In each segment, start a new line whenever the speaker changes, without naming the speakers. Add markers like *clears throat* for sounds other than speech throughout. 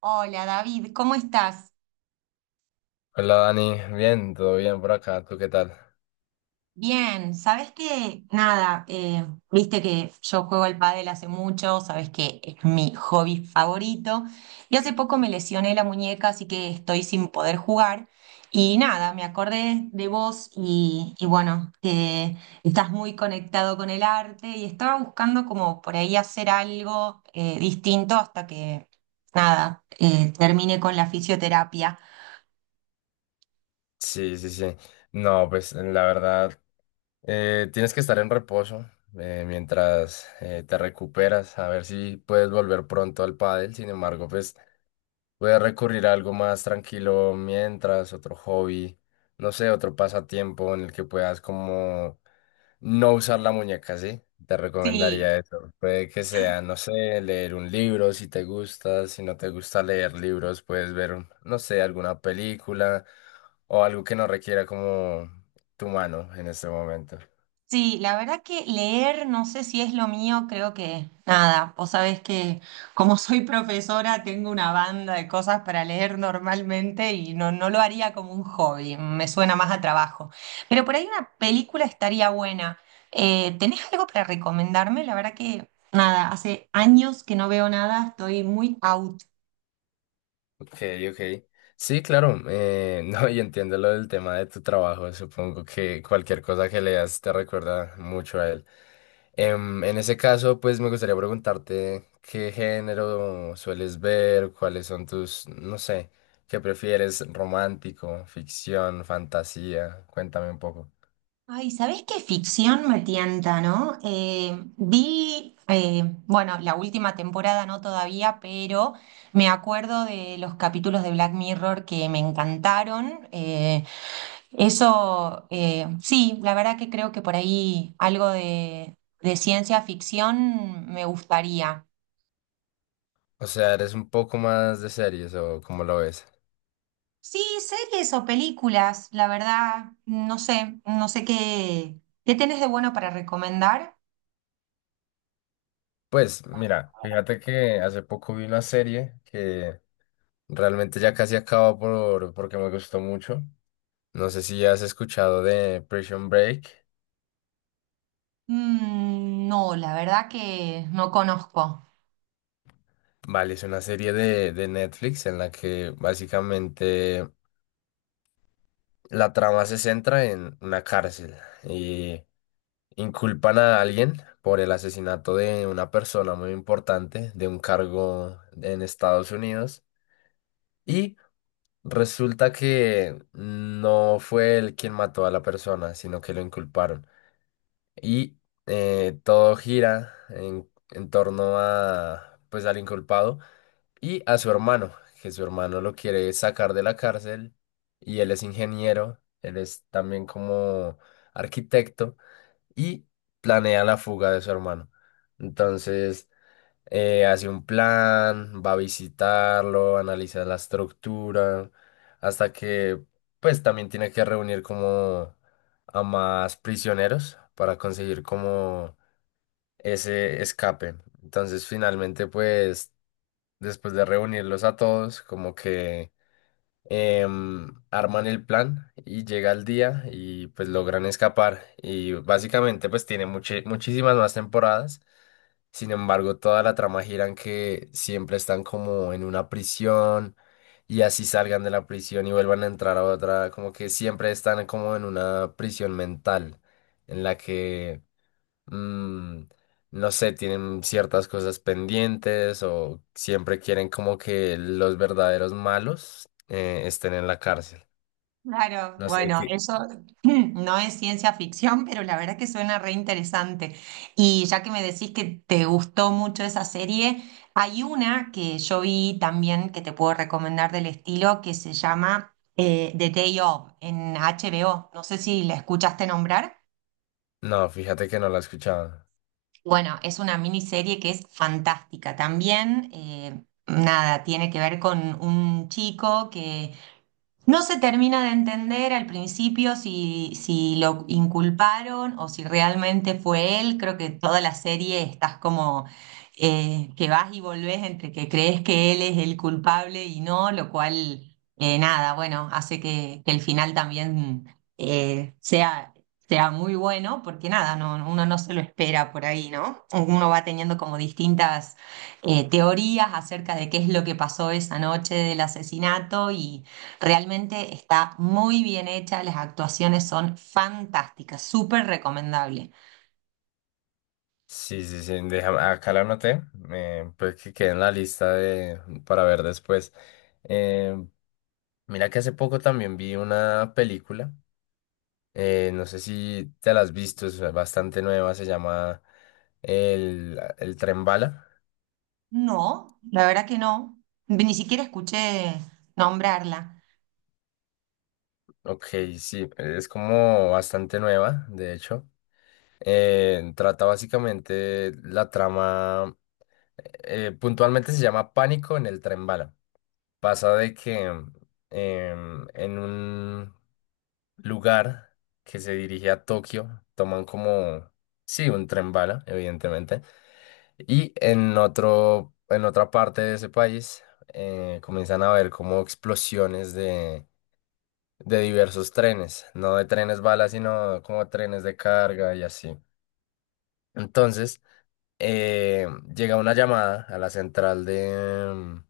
Hola David, ¿cómo estás?
Hola Dani, bien, todo bien por acá, ¿tú qué tal?
Bien, ¿sabes que? Nada, viste que yo juego al pádel hace mucho, sabes que es mi hobby favorito y hace poco me lesioné la muñeca, así que estoy sin poder jugar y nada, me acordé de vos y bueno, que estás muy conectado con el arte y estaba buscando como por ahí hacer algo distinto hasta que, nada, termine con la fisioterapia.
Sí, sí, sí. No, pues la verdad, tienes que estar en reposo mientras te recuperas, a ver si puedes volver pronto al pádel. Sin embargo, pues voy a recurrir a algo más tranquilo mientras, otro hobby, no sé, otro pasatiempo en el que puedas como no usar la muñeca, ¿sí? Te
Sí.
recomendaría eso. Puede que sea, no sé, leer un libro si te gusta, si no te gusta leer libros, puedes ver, no sé, alguna película o algo que no requiera como tu mano en este momento.
Sí, la verdad que leer, no sé si es lo mío, creo que nada. Vos sabés que como soy profesora tengo una banda de cosas para leer normalmente y no lo haría como un hobby, me suena más a trabajo. Pero por ahí una película estaría buena. ¿Tenés algo para recomendarme? La verdad que nada, hace años que no veo nada, estoy muy out.
Ok, ok. Sí, claro. *laughs* No, y entiendo lo del tema de tu trabajo. Supongo que cualquier cosa que leas te recuerda mucho a él. En ese caso, pues me gustaría preguntarte qué género sueles ver, cuáles son tus, no sé, qué prefieres, romántico, ficción, fantasía. Cuéntame un poco.
Ay, ¿sabés qué? Ficción me tienta, ¿no? Bueno, la última temporada no todavía, pero me acuerdo de los capítulos de Black Mirror que me encantaron. Sí, la verdad que creo que por ahí algo de ciencia ficción me gustaría.
O sea, ¿eres un poco más de series o cómo lo ves?
Sí, series o películas, la verdad, no sé, no sé qué, qué tenés de bueno para recomendar.
Pues mira, fíjate que hace poco vi una serie que... realmente ya casi acabo porque me gustó mucho. No sé si has escuchado de Prison Break.
Mm, no, la verdad que no conozco.
Vale, es una serie de Netflix en la que básicamente la trama se centra en una cárcel y inculpan a alguien por el asesinato de una persona muy importante de un cargo en Estados Unidos y resulta que no fue él quien mató a la persona, sino que lo inculparon. Y todo gira en torno a, pues, al inculpado y a su hermano, que su hermano lo quiere sacar de la cárcel, y él es ingeniero, él es también como arquitecto y planea la fuga de su hermano. Entonces, hace un plan, va a visitarlo, analiza la estructura, hasta que pues también tiene que reunir como a más prisioneros para conseguir como ese escape. Entonces finalmente pues después de reunirlos a todos como que arman el plan y llega el día y pues logran escapar y básicamente pues tiene muchísimas más temporadas. Sin embargo, toda la trama gira en que siempre están como en una prisión y así salgan de la prisión y vuelvan a entrar a otra, como que siempre están como en una prisión mental en la que, mm, no sé, tienen ciertas cosas pendientes o siempre quieren como que los verdaderos malos estén en la cárcel.
Claro,
No sé
bueno,
qué.
eso *laughs* *clears throat* no es ciencia ficción, pero la verdad que suena re interesante. Y ya que me decís que te gustó mucho esa serie, hay una que yo vi también que te puedo recomendar del estilo, que se llama The Day Of, en HBO. No sé si la escuchaste nombrar.
No, fíjate que no la he escuchado.
Bueno, es una miniserie que es fantástica también. Nada, tiene que ver con un chico que no se termina de entender al principio si, si lo inculparon o si realmente fue él. Creo que toda la serie estás como que vas y volvés entre que crees que él es el culpable y no, lo cual, nada, bueno, hace que el final también eh, sea, sea muy bueno, porque nada, no, uno no se lo espera por ahí, ¿no? Uno va teniendo como distintas teorías acerca de qué es lo que pasó esa noche del asesinato y... Realmente está muy bien hecha, las actuaciones son fantásticas, súper recomendable.
Sí, sí, sí, déjame, acá la anoté, pues que quede en la lista de, para ver después. Eh, mira que hace poco también vi una película, no sé si te la has visto, es bastante nueva, se llama el Tren Bala.
No, la verdad que no, ni siquiera escuché nombrarla.
Ok, sí, es como bastante nueva, de hecho. Trata básicamente la trama, puntualmente se llama Pánico en el Tren Bala. Pasa de que en un lugar que se dirige a Tokio toman como, sí, un tren bala, evidentemente, y en otra parte de ese país comienzan a ver como explosiones de diversos trenes, no de trenes bala, sino como trenes de carga y así. Entonces, eh, llega una llamada a la central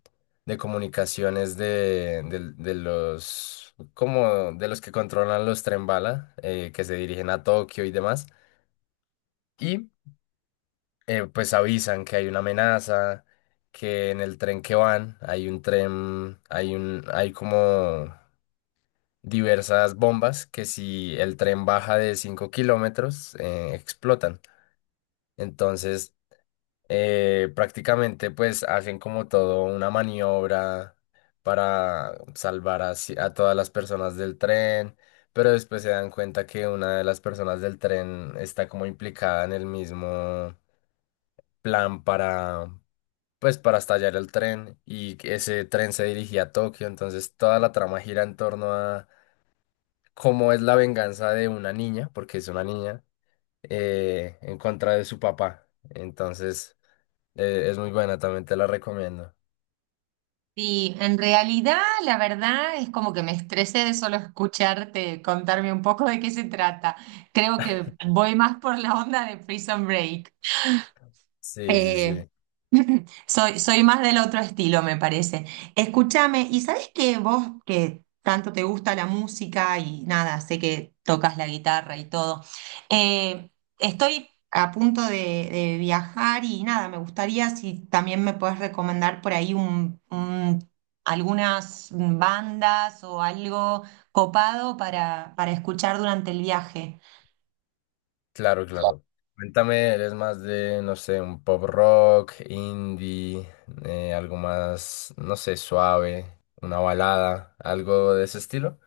de comunicaciones de, del- de los como de los que controlan los tren bala que se dirigen a Tokio y demás, y pues avisan que hay una amenaza, que en el tren que van hay un tren hay un hay como diversas bombas que si el tren baja de 5 kilómetros explotan. Entonces prácticamente pues hacen como todo una maniobra para salvar a, a todas las personas del tren, pero después se dan cuenta que una de las personas del tren está como implicada en el mismo plan para pues para estallar el tren y que ese tren se dirigía a Tokio, entonces toda la trama gira en torno a cómo es la venganza de una niña, porque es una niña, en contra de su papá. Entonces... eh, es muy buena, también te la recomiendo.
Y en realidad, la verdad es como que me estresé de solo escucharte contarme un poco de qué se trata. Creo que voy más por la onda de Prison Break.
Sí, sí,
Eh,
sí.
*laughs* soy más del otro estilo, me parece. Escúchame, ¿y sabes que vos que tanto te gusta la música y nada, sé que tocas la guitarra y todo? eh, Estoy a punto de viajar y nada, me gustaría si también me puedes recomendar por ahí algunas bandas o algo copado para escuchar durante el viaje.
Claro, claro. Cuéntame, ¿eres más de, no sé, un pop rock, indie, algo más, no sé, suave, una balada, algo de ese estilo?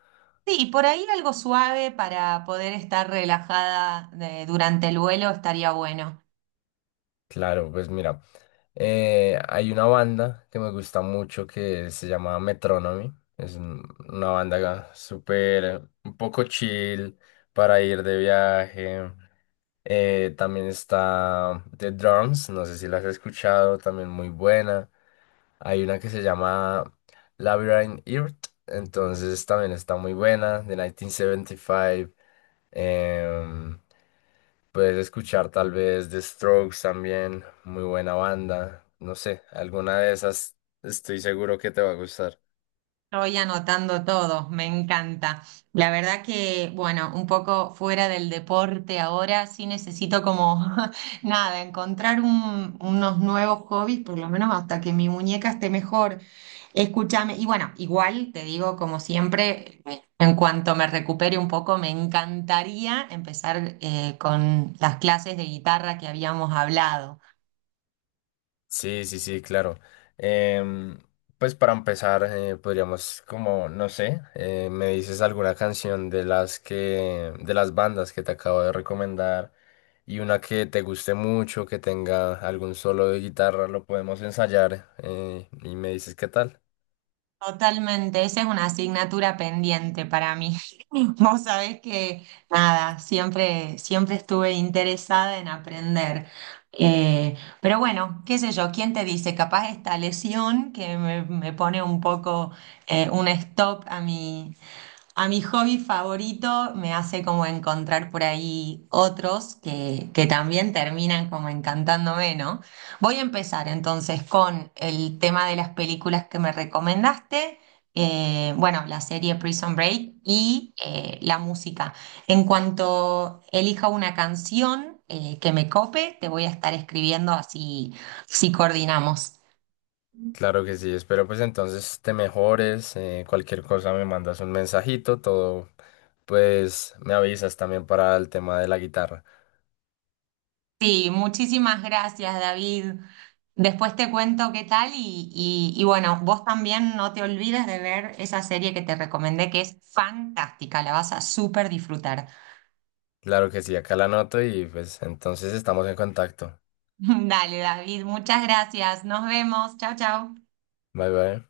Sí, por ahí algo suave para poder estar relajada de- durante el vuelo estaría bueno.
Claro, pues mira, hay una banda que me gusta mucho que se llama Metronomy. Es un- una banda súper, un poco chill para ir de viaje. También está The Drums, no sé si la has escuchado, también muy buena. Hay una que se llama Labyrinth Earth, entonces también está muy buena, de 1975. Em, Puedes escuchar tal vez The Strokes también, muy buena banda. No sé, alguna de esas estoy seguro que te va a gustar.
Estoy anotando todo, me encanta. La verdad que, bueno, un poco fuera del deporte ahora, sí necesito como, *laughs* nada, encontrar unos nuevos hobbies, por lo menos hasta que mi muñeca esté mejor. Escúchame, y bueno, igual te digo, como siempre, en cuanto me recupere un poco, me encantaría empezar con las clases de guitarra que habíamos hablado.
Sí, sí, sí, claro. Em, pues para empezar, podríamos como, no sé, me dices alguna canción de las bandas que te acabo de recomendar y una que te guste mucho, que tenga algún solo de guitarra, lo podemos ensayar, y me dices qué tal.
Totalmente, esa es una asignatura pendiente para mí. *laughs* Vos sabés que, nada, siempre, siempre estuve interesada en aprender. Pero bueno, qué sé yo, ¿quién te dice? Capaz esta lesión que me pone un poco un stop a a mi hobby favorito me hace como encontrar por ahí otros que también terminan como encantándome, ¿no? Voy a empezar entonces con el tema de las películas que me recomendaste, bueno, la serie Prison Break y la música. En cuanto elija una canción que me cope, te voy a estar escribiendo, así, si coordinamos.
Claro que sí, espero pues entonces te mejores, cualquier cosa me mandas un mensajito, todo, pues me avisas también para el tema de la guitarra.
Sí, muchísimas gracias, David. Después te cuento qué tal y bueno, vos también no te olvides de ver esa serie que te recomendé que es fantástica, la vas a súper disfrutar.
Claro que sí, acá la anoto y pues entonces estamos en contacto.
*laughs* Dale, David, muchas gracias. Nos vemos. Chao, chao.
Bye bye.